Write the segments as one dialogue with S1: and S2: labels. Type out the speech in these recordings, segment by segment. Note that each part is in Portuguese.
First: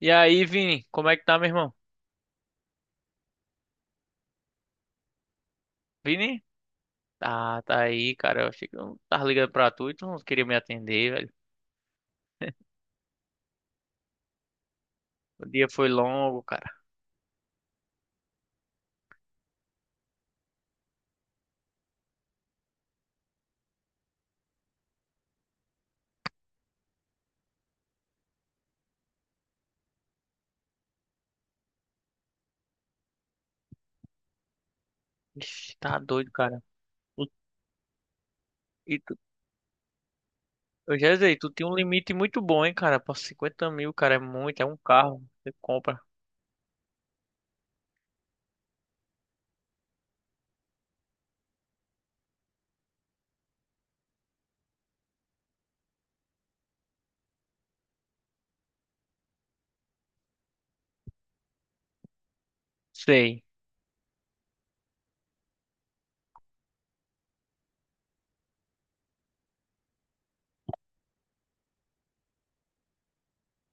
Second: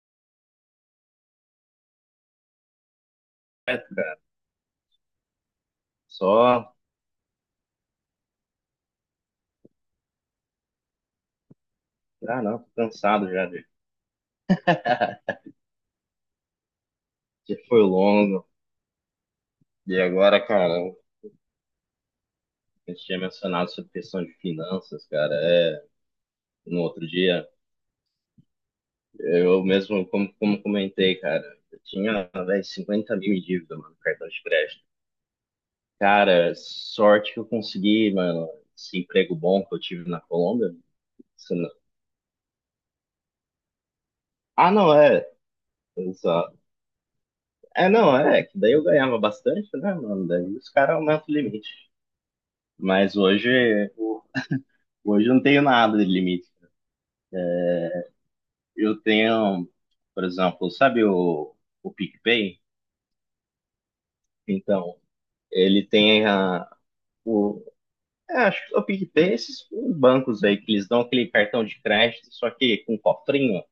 S1: E aí, Vini, como é que tá, meu irmão?
S2: Certo, cara.
S1: Vini?
S2: Só.
S1: Tá, tá aí, cara. Eu achei que eu tava ligando pra tu e tu não queria me atender, velho.
S2: Ah, não, tô cansado já de.
S1: O dia foi longo, cara.
S2: Que foi longo. E agora, cara, a gente tinha mencionado sobre questão de finanças, cara. É, no outro dia, eu mesmo, como comentei, cara, eu tinha, velho, 50 mil em dívida, mano, no cartão de crédito.
S1: Ixi, tá doido,
S2: Cara,
S1: cara. Tu-
S2: sorte que eu consegui, mano,
S1: E
S2: esse
S1: tu,
S2: emprego bom que eu tive na Colômbia.
S1: eu já sei, tu
S2: Se
S1: tem
S2: não-
S1: um limite muito bom, hein, cara. Pra 50 mil, cara, é muito, é
S2: Ah,
S1: um
S2: não,
S1: carro.
S2: é.
S1: Você compra.
S2: Só. É, não, é, que daí eu ganhava bastante, né, mano? Daí os caras aumentam o limite. Mas hoje. Hoje eu não tenho nada de limite. Eu tenho, por exemplo, sabe o PicPay?
S1: Sei.
S2: Então, ele tem a, o. É, acho que o PicPay, esses bancos aí que eles dão aquele cartão de crédito, só que com um cofrinho,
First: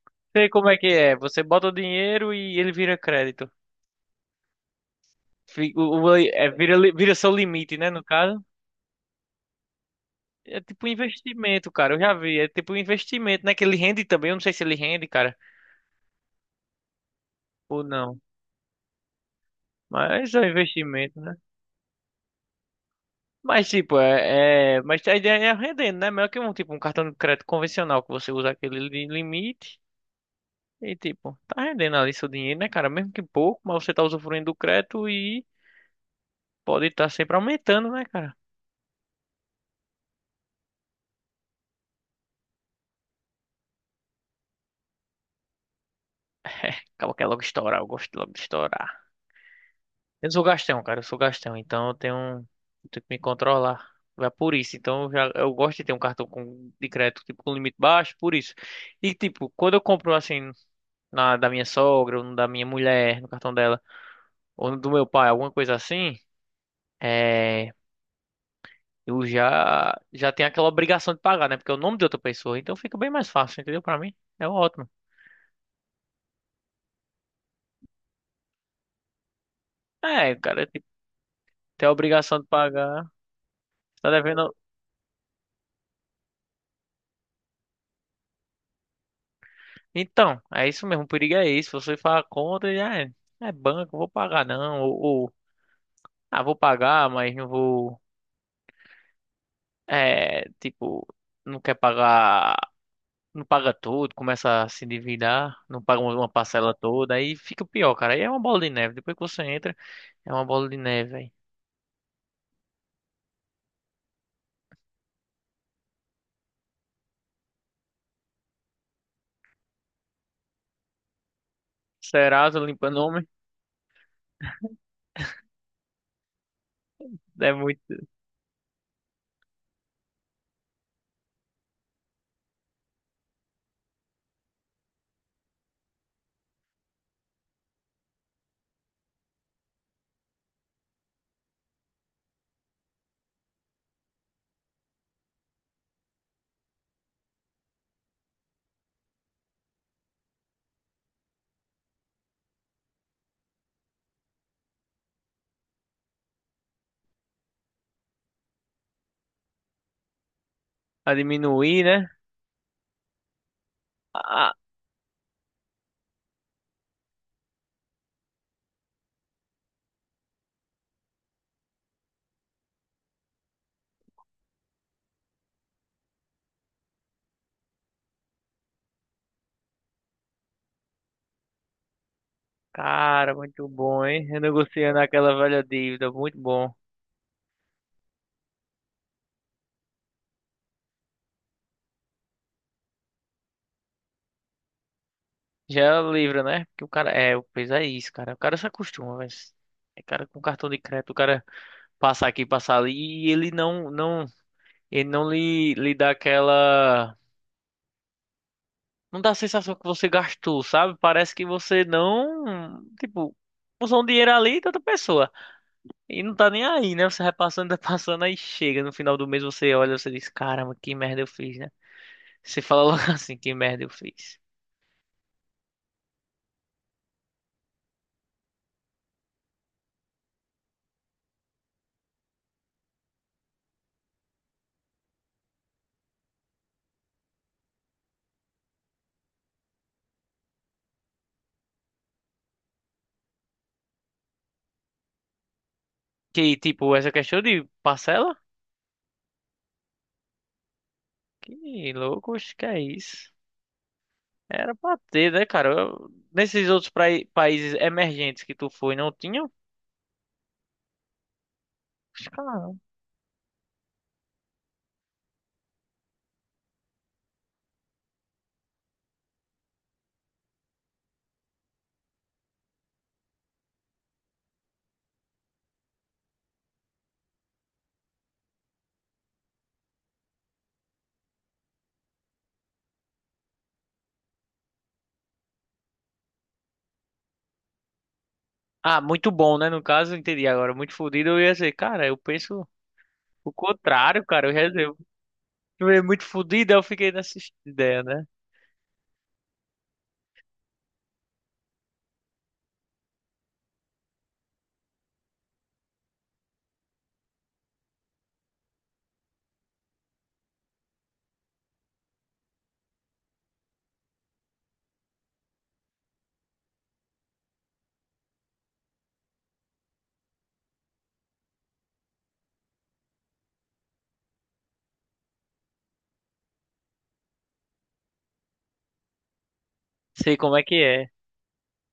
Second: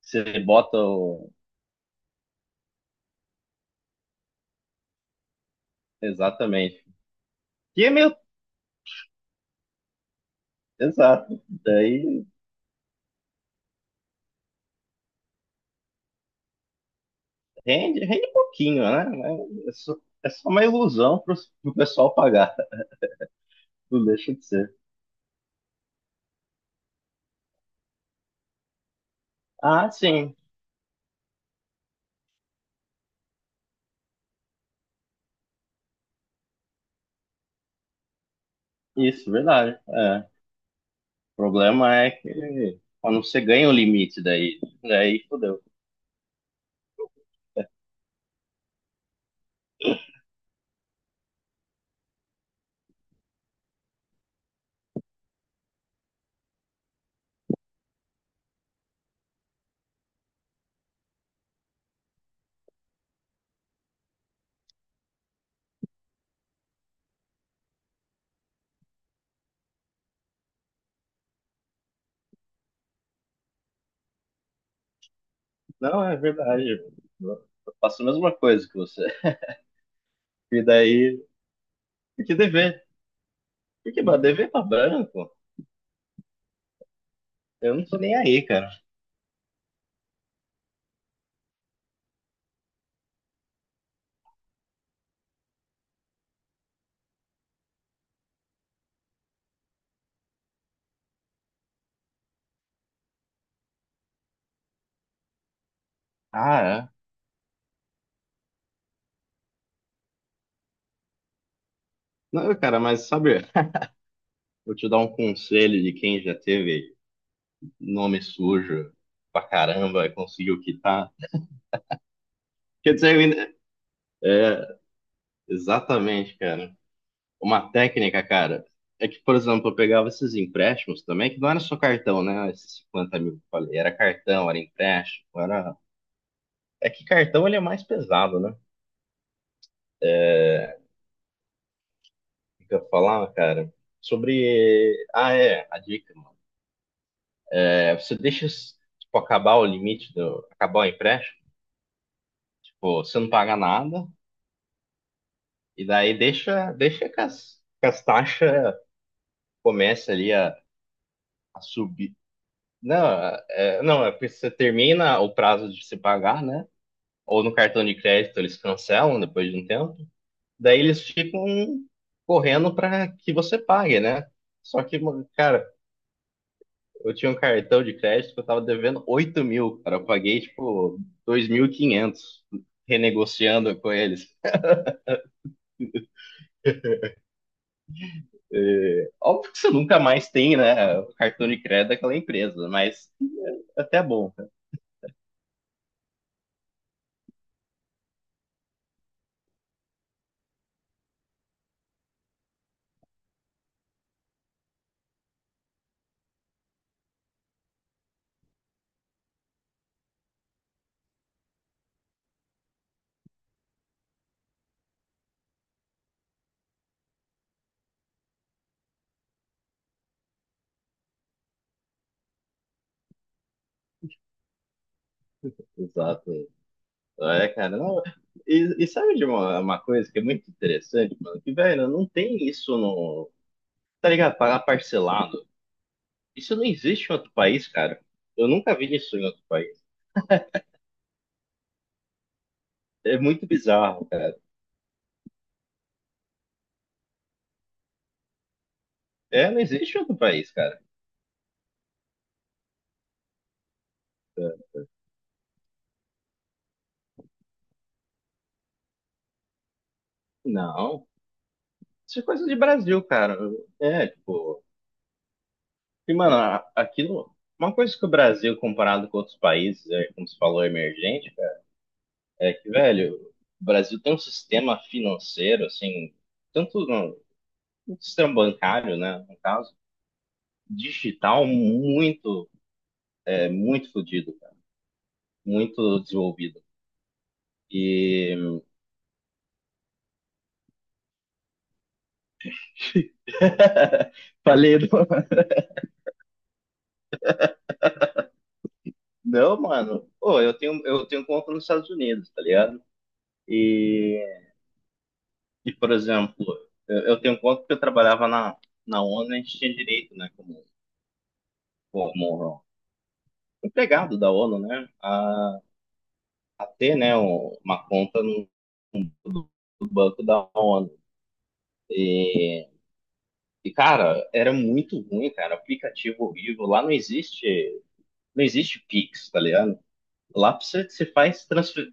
S2: você
S1: Sei como
S2: bota
S1: é que é.
S2: o.
S1: Você bota o dinheiro e ele vira crédito. Vira,
S2: Exatamente.
S1: vira seu limite,
S2: Que
S1: né,
S2: é
S1: no
S2: meio.
S1: caso. É tipo um
S2: Exato.
S1: investimento, cara. Eu já
S2: Daí
S1: vi. É tipo um investimento, né? Que ele rende também. Eu não sei se ele rende, cara, ou
S2: rende,
S1: não.
S2: rende pouquinho, né? Mas É só, é
S1: Mas é um
S2: só uma
S1: investimento,
S2: ilusão para
S1: né?
S2: o pessoal pagar.
S1: Mas tipo,
S2: Não deixa de ser.
S1: mas a ideia é rendendo, né? Melhor que um tipo um cartão de crédito convencional que você usa aquele limite
S2: Ah, sim.
S1: e tipo, tá rendendo ali seu dinheiro, né, cara? Mesmo que pouco, mas você tá usufruindo do crédito e pode estar sempre aumentando, né, cara?
S2: Isso, verdade. É. O problema é que quando você ganha o limite daí fodeu.
S1: Acaba que é logo estourar, eu gosto logo de estourar. Eu sou gastão, cara, eu sou gastão, então eu tenho que me controlar. É por isso, então eu gosto de ter um cartão com, de crédito tipo com limite baixo, por isso. E tipo, quando eu compro assim na, da minha sogra, ou no da minha mulher, no cartão dela, ou no do meu pai, alguma coisa assim, é, já tenho aquela obrigação de pagar, né? Porque é o nome de outra pessoa, então fica bem mais fácil, entendeu? Pra mim, é ótimo.
S2: Não, é verdade. Eu faço a mesma coisa que você.
S1: É,
S2: E
S1: cara, tem
S2: daí,
S1: tem a
S2: tem que
S1: obrigação de
S2: dever.
S1: pagar,
S2: Porque,
S1: tá
S2: mano, dever
S1: devendo.
S2: pra branco, eu não tô nem aí, cara.
S1: Então, é isso mesmo, o perigo é isso. Você faz a conta e já é, é banco, vou pagar não, ah, vou pagar, mas não vou, é, tipo, não quer pagar. Não paga tudo, começa a se endividar, não paga uma
S2: Ah,
S1: parcela
S2: é.
S1: toda, aí fica pior, cara. Aí é uma bola de neve. Depois que você entra, é uma bola de neve, velho.
S2: Não, cara, mas sabe, vou te dar um conselho de quem já teve nome sujo pra caramba e conseguiu quitar.
S1: Serasa
S2: Quer
S1: limpando
S2: dizer,
S1: homem,
S2: é, exatamente, cara.
S1: deve
S2: Uma
S1: muito
S2: técnica, cara, é que, por exemplo, eu pegava esses empréstimos também, que não era só cartão, né? Esses 50 mil que eu falei, era cartão, era empréstimo, era. É que cartão ele é mais pesado, né? É. O que que eu ia, cara? Sobre. Ah, é, a dica, mano. É, você deixa tipo, acabar o limite do, acabar o empréstimo, tipo, você não paga nada, e daí deixa, deixa que as taxas comecem ali a,
S1: a
S2: a
S1: diminuir, né?
S2: subir. Não, é, não, é porque você
S1: Ah,
S2: termina o prazo de se pagar, né? Ou no cartão de crédito eles cancelam depois de um tempo, daí eles ficam correndo para que você pague, né? Só que, mano, cara, eu tinha um cartão de crédito que eu tava devendo 8 mil, cara, eu paguei tipo 2.500
S1: cara, muito
S2: renegociando com
S1: bom, hein?
S2: eles.
S1: Renegociando aquela velha dívida, muito bom.
S2: É, óbvio que você nunca mais tem, né, o cartão de crédito daquela empresa, mas é até bom, cara.
S1: Já livra, né? Porque o cara, é, o pois é isso, cara. O cara se acostuma, velho. É cara com cartão de crédito, o cara passa aqui, passa ali e ele ele não lhe dá aquela... Não dá a sensação que você gastou, sabe? Parece que você não. Tipo, usou um dinheiro ali de outra pessoa. E não tá nem aí, né? Você vai passando, tá passando, aí chega. No final do mês você olha, você diz: "Caramba, que merda eu fiz", né? Você fala logo assim: "Que merda eu fiz."
S2: Exato. É, cara, não, e sabe de uma coisa que é muito interessante, mano? Que, velho, não tem isso no, tá ligado? Pagar parcelado. Isso não existe em outro país, cara. Eu nunca vi isso em outro país. É muito bizarro, cara.
S1: Que, tipo, essa questão de parcela?
S2: É, não existe em outro país, cara.
S1: Que louco, acho que é isso. Era pra ter, né, cara? Nesses outros países emergentes que tu foi, não tinha?
S2: Não. Isso é coisa de
S1: Caramba.
S2: Brasil, cara. É, tipo. E, mano, aquilo. Uma coisa que o Brasil, comparado com outros países, é, como você falou, emergente, cara, é que, velho, o Brasil tem um sistema financeiro, assim, tanto no, sistema bancário, né, no caso, digital, muito, é, muito fodido, cara, muito desenvolvido. E
S1: Ah, muito bom, né? No caso, entendi agora. Muito fodido, eu ia dizer, cara, eu penso. O contrário, cara, eu
S2: falei, do-
S1: reservo. Eu é muito fodido, eu fiquei nessa ideia, né?
S2: não, mano, pô, eu tenho, conta nos Estados Unidos, tá ligado? E, e por exemplo, eu tenho conta que eu trabalhava na, ONU, a gente tinha direito, né, como, empregado da ONU, né, a ter, né, uma conta no, do do banco da ONU. E, e, cara, era muito ruim, cara, aplicativo horrível, lá não existe Pix, tá ligado?
S1: Sei
S2: Lá
S1: como é que
S2: você, você
S1: é.
S2: faz transfer,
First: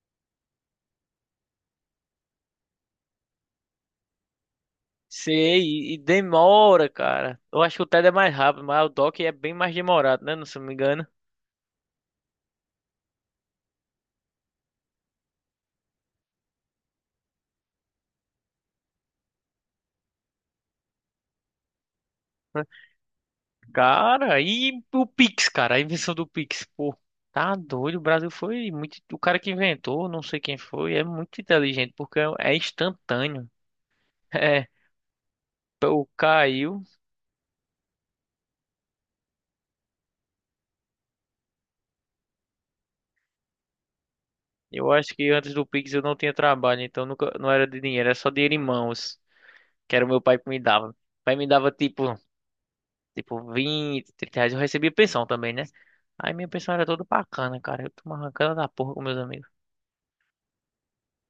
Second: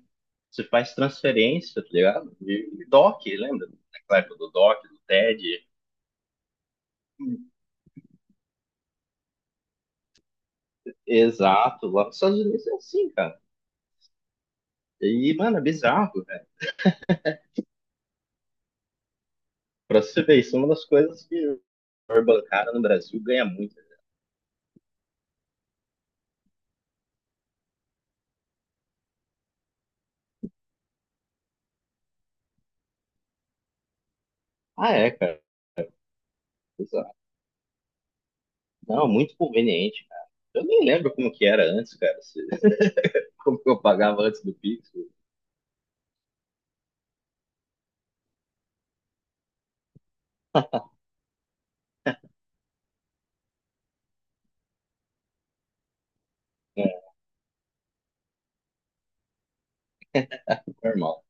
S2: Você faz transferência, tá ligado? De DOC, lembra? Na época do DOC, do TED.
S1: Sei, demora, cara. Eu acho que o TED é mais rápido, mas o DOC é bem mais demorado, né? Não se eu me engano.
S2: Exato, lá nos Estados Unidos é assim, cara. E, mano, é bizarro, velho. Pra você ver, isso é uma das coisas que o setor bancário no Brasil ganha muito.
S1: Cara, e o Pix, cara, a invenção do Pix, pô. Tá doido, o Brasil foi muito. O cara que inventou, não sei quem foi, é muito inteligente, porque é instantâneo.
S2: Ah, é, cara.
S1: É, o caiu.
S2: Exato. Não, muito conveniente, cara. Eu nem lembro como que era antes, cara. Como que eu pagava antes do Pix.
S1: Eu acho que antes do Pix eu não tinha trabalho, então nunca, não era de dinheiro, era só dinheiro em mãos. Que era o meu pai que me dava. O pai me dava tipo, tipo 20, 30 reais. Eu recebia pensão também, né? Aí minha pensão era
S2: É,
S1: toda bacana, cara. Eu tomava cana da porra com meus amigos.
S2: normal,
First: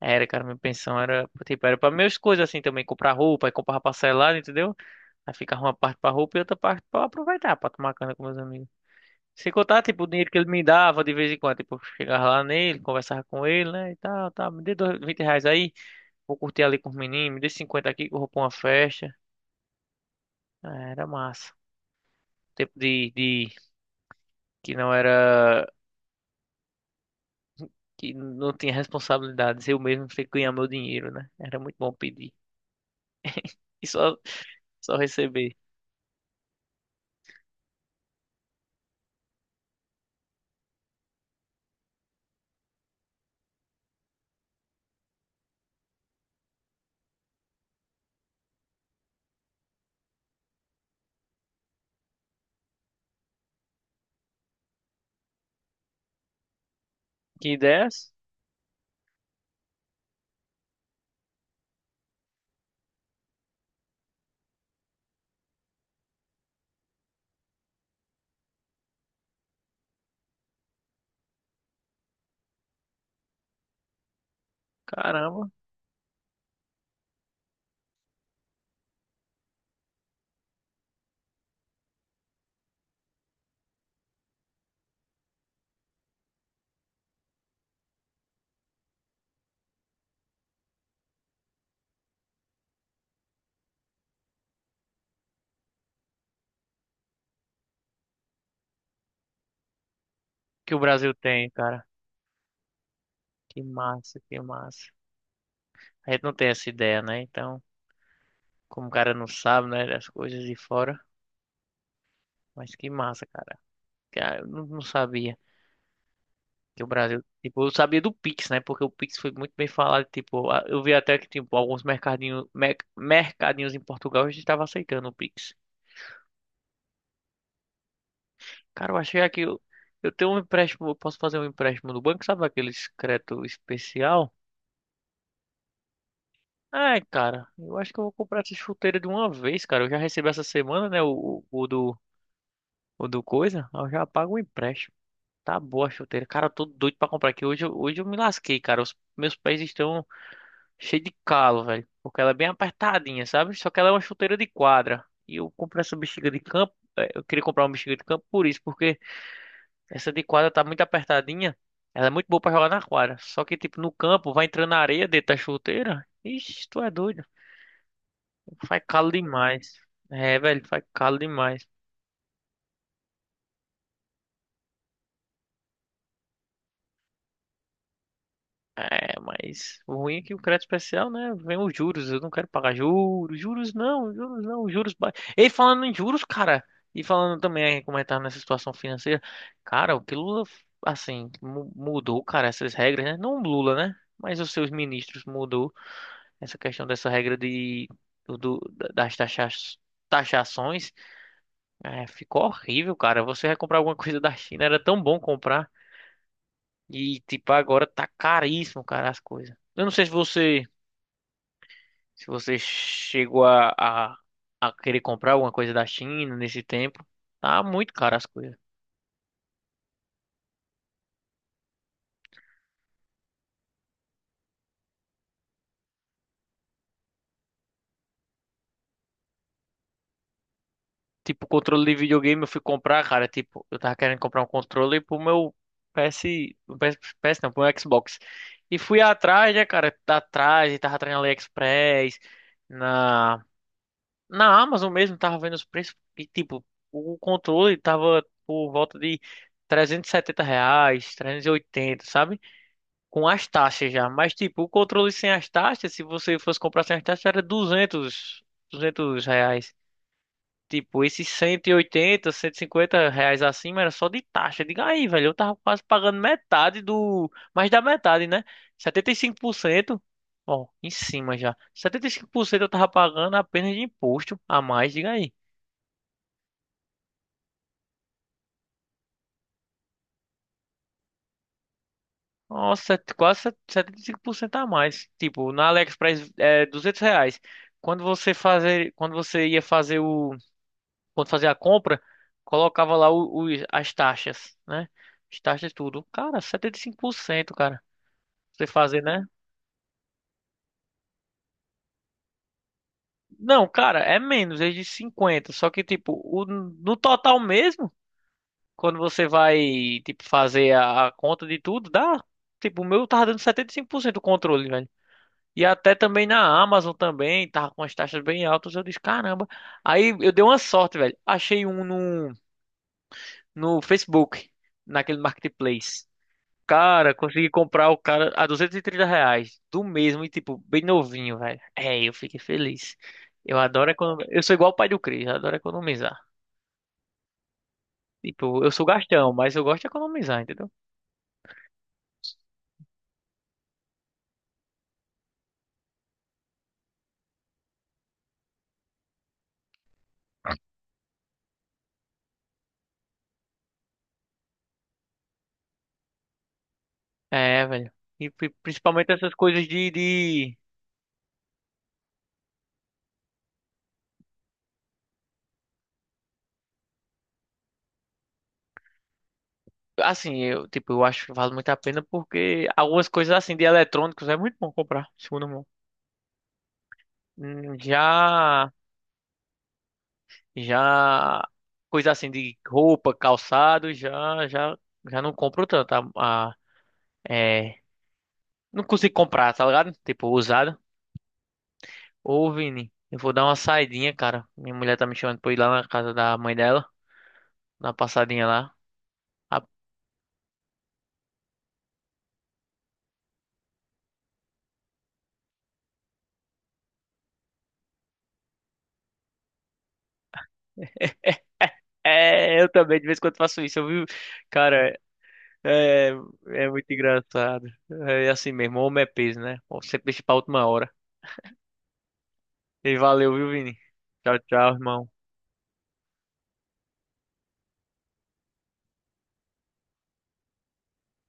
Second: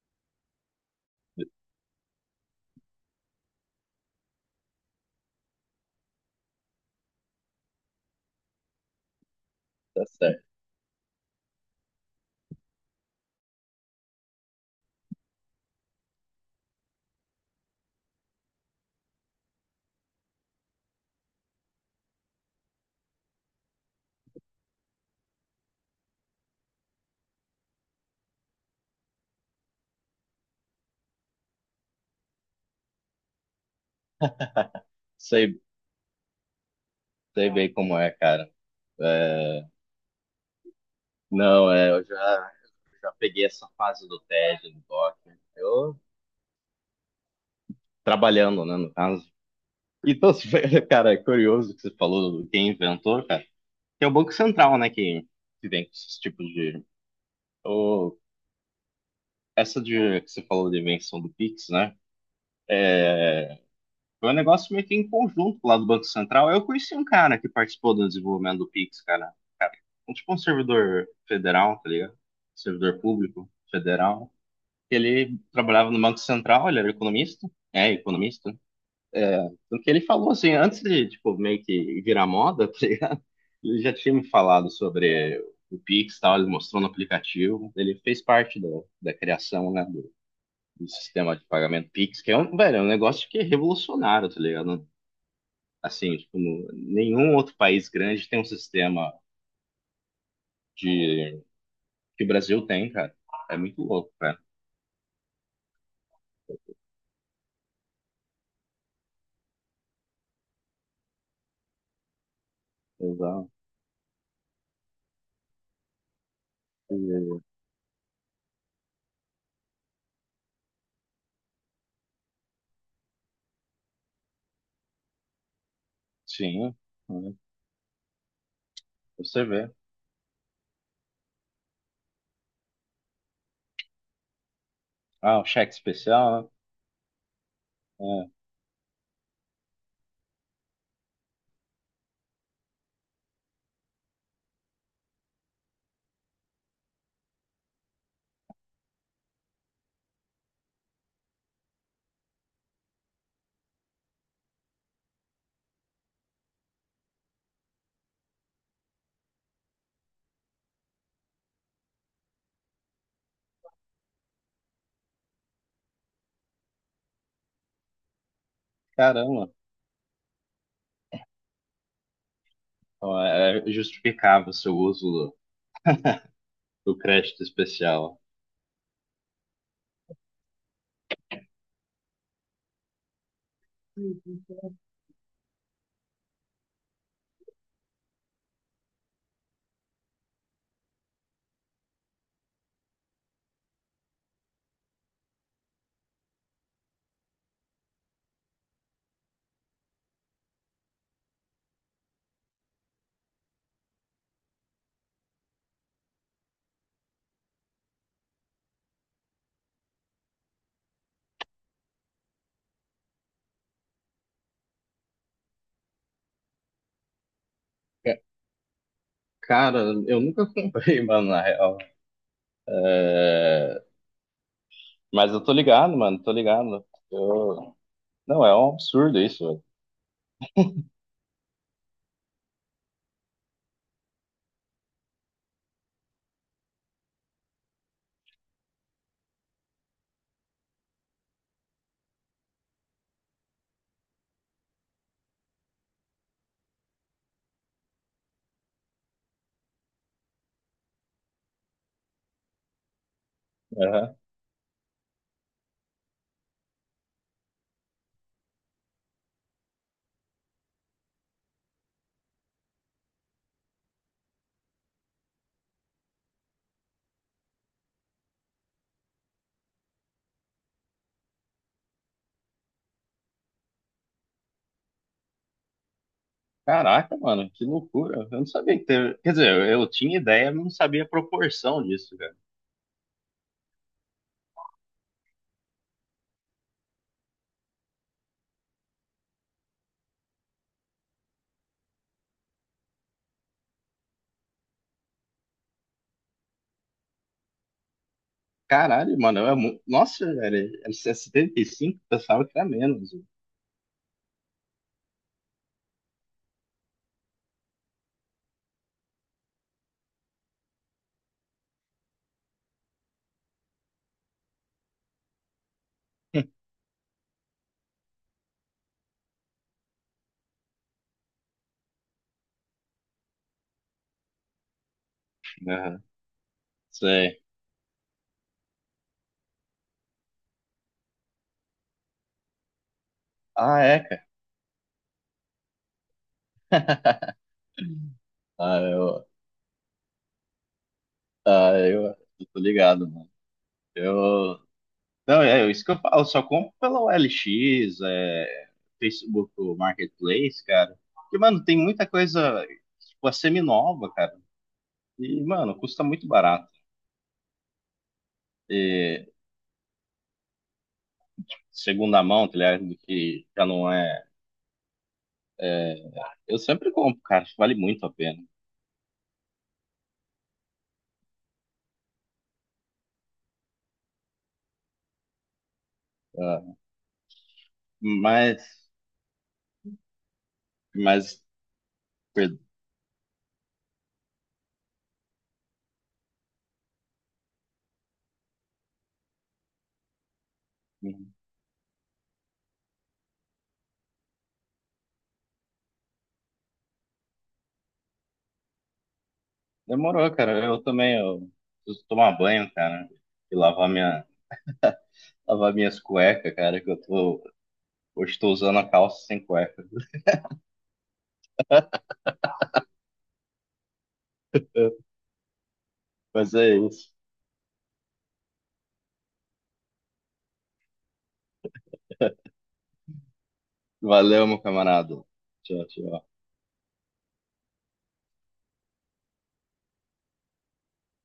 S1: Era, cara, minha pensão era, tipo, era pra minhas coisas assim também, comprar roupa, aí comprava parcelado, entendeu? Aí ficava uma parte pra roupa e outra parte pra aproveitar, pra tomar cana com meus amigos. Sem contar, tipo,
S2: tá
S1: o dinheiro que
S2: certo.
S1: ele me dava de vez em quando, tipo, eu chegava lá nele, conversava com ele, né, e tal, tal, 20 reais aí, vou curtir ali com os meninos, me dê 50 aqui que eu vou pra uma festa. Ah, era massa tempo de que não era, que não tinha responsabilidades. Eu mesmo tinha que ganhar meu dinheiro, né? Era muito bom pedir e só, só receber.
S2: Sei, sei bem como é, cara. É, não, é, eu já peguei essa fase do TED, do DOC. Eu trabalhando, né, no caso. Então, se foi- cara, é curioso que você falou do quem inventou, cara. Que é o Banco Central, né, que vem com esses tipos de.
S1: Que ideias?
S2: o- Essa de, que você falou de invenção do Pix, né? Foi um negócio meio que em conjunto lá do Banco Central. Eu conheci um cara que participou do desenvolvimento do Pix, cara. Um, tipo um servidor federal, tá ligado? Servidor público federal. Ele
S1: Caramba,
S2: trabalhava no Banco Central, ele era economista. É, economista. É, do que ele falou, assim, antes de, tipo, meio que virar moda, tá ligado? Ele já tinha me falado sobre o Pix, e tal, ele mostrou no aplicativo, ele fez parte da criação, né, do sistema de pagamento Pix, que é um, velho, é um negócio que é revolucionário, tá ligado? Assim, tipo, nenhum outro país grande tem um sistema
S1: que o Brasil
S2: de,
S1: tem, cara.
S2: que o Brasil tem, cara. É
S1: Que
S2: muito louco,
S1: massa,
S2: cara.
S1: que massa. A gente não tem essa ideia, né? Então, como o cara não sabe, né, das coisas de fora, mas que massa,
S2: Exato.
S1: cara. Cara, eu não, não sabia que o Brasil,
S2: E-
S1: tipo, eu sabia do Pix, né? Porque o Pix foi muito bem falado, tipo, eu vi até que tipo alguns mercadinhos, mercadinhos em Portugal já estavam aceitando o Pix.
S2: Sim, né?
S1: Cara, eu achei aqui.
S2: Você vê.
S1: Eu tenho um empréstimo. Eu posso fazer um empréstimo no banco, sabe? Aquele crédito especial.
S2: Ah, o cheque especial,
S1: Ai, cara, eu acho que eu vou
S2: né? É,
S1: comprar essa chuteira de uma vez, cara. Eu já recebi essa semana, né? O do coisa. Aí eu já pago o empréstimo. Tá boa a chuteira. Cara, eu tô doido pra comprar aqui. Hoje, hoje eu me lasquei, cara. Os meus pés estão cheios de calo, velho. Porque ela é bem apertadinha, sabe? Só que ela é uma chuteira de quadra. E eu comprei essa bexiga de campo. Eu queria comprar uma bexiga de campo por isso, porque essa de quadra tá muito apertadinha. Ela é muito boa pra jogar na quadra. Só que, tipo, no campo, vai entrando na areia dentro da chuteira. Ixi, tu é doido. Faz calo
S2: caramba.
S1: demais. É, velho, faz calo demais.
S2: Ó, é justificava o seu uso do crédito especial.
S1: É, mas o ruim é que o crédito especial, né? Vem os juros. Eu não quero pagar juros. Juros não, juros não, juros ba... Ei, falando em juros, cara. E falando também, aí, como é que tá nessa situação financeira. Cara, o que Lula, assim, mudou, cara, essas regras, né? Não o Lula, né? Mas os seus ministros mudou. Essa questão dessa regra de das taxa, taxações é, ficou horrível, cara. Você vai comprar alguma coisa da China, era tão bom comprar. E, tipo, agora tá caríssimo, cara, as coisas. Eu não sei se você, se você chegou a querer comprar alguma coisa da China nesse tempo. Tá muito caro
S2: Ca-
S1: as coisas.
S2: Cara, eu nunca comprei, mano, na real. É, mas eu tô ligado, mano, tô ligado. Eu. Não, é um absurdo isso,
S1: Tipo, controle de videogame eu fui comprar, cara. Tipo, eu tava querendo comprar um controle pro meu PS. o PS, PS não, Pro meu Xbox. E fui atrás, né, cara? Tá atrás, e tava atrás na AliExpress, na, na Amazon mesmo, tava vendo os preços. E, tipo, o controle tava por volta de 370 reais, 380, sabe? Com as
S2: velho.
S1: taxas já.
S2: Aham.
S1: Mas, tipo, o controle sem as taxas, se você fosse comprar sem as taxas, era 200 reais. Tipo, esses cento 180, 150 reais acima era só de taxa. Diga aí, velho, eu tava quase pagando metade do. Mais da metade, né? 75%, ó, em cima já. 75% eu tava pagando apenas de imposto a mais, diga aí.
S2: Caraca, mano, que loucura. Eu não sabia que teve. Quer dizer, eu tinha ideia, mas não sabia a proporção disso, cara.
S1: Nossa, quase 75% a mais. Tipo, na AliExpress é 200 reais. Quando você fazer, quando você ia fazer o, quando fazia a compra, colocava lá as taxas, né? As taxas tudo. Cara, 75%, cara. Você fazer,
S2: Caralho,
S1: né?
S2: mano, é muito. Nossa, velho, é 75, pensava que era menos.
S1: Não, cara, é menos, é de 50. Só que, tipo, o, no total mesmo, quando você vai, tipo, fazer a conta de tudo, dá. Tipo, o meu tava dando 75% do controle, velho. E até também na Amazon também, tava com as taxas bem altas. Eu disse, caramba. Aí eu dei uma sorte, velho. Achei um no, no Facebook, naquele
S2: Aham,
S1: marketplace. Cara,
S2: sei.
S1: consegui comprar o cara a 230 reais do mesmo e, tipo, bem novinho, velho. É, eu fiquei feliz. Eu
S2: Ah,
S1: adoro
S2: é, cara.
S1: economizar. Eu sou igual o pai do Cris, eu adoro economizar. Tipo, eu
S2: Ah,
S1: sou gastão, mas eu gosto de economizar, entendeu?
S2: ah, eu, eu tô ligado, mano. Eu, não, é isso que eu falo, só compro pela OLX Facebook Marketplace, cara. Porque, mano, tem muita coisa, tipo, a semi-nova, cara. E, mano, custa muito barato.
S1: É, velho. E principalmente
S2: E,
S1: essas coisas de...
S2: segunda mão, tá ligado? Que já não é. é, Eu sempre compro, cara, acho que vale muito a pena.
S1: Assim, eu, tipo, eu acho que vale muito a pena porque algumas coisas assim de eletrônicos é muito bom comprar, segundo mão.
S2: Ah,
S1: Hum,
S2: Mas,
S1: Já,
S2: mas,
S1: já, coisa assim de
S2: per-
S1: roupa, calçado, já não compro tanto. A, é, não consigo comprar, tá ligado? Tipo, usado. Ô, Vini, eu vou dar uma saidinha, cara. Minha mulher tá me chamando pra ir lá na casa da mãe dela. Dar uma passadinha lá. Ah,
S2: demorou, cara. Eu também, eu preciso tomar banho, cara, e lavar minhas cuecas, cara, hoje tô usando a calça sem cueca.
S1: é, é, eu também de vez em quando faço isso, eu vi... Cara, é,
S2: Mas
S1: é
S2: é
S1: muito
S2: isso.
S1: engraçado. É assim mesmo, homem é peso, né? Sempre deixa pra última hora. E valeu, viu, Vini? Tchau,
S2: Valeu, meu
S1: tchau, irmão.
S2: camarada. Tchau, tchau.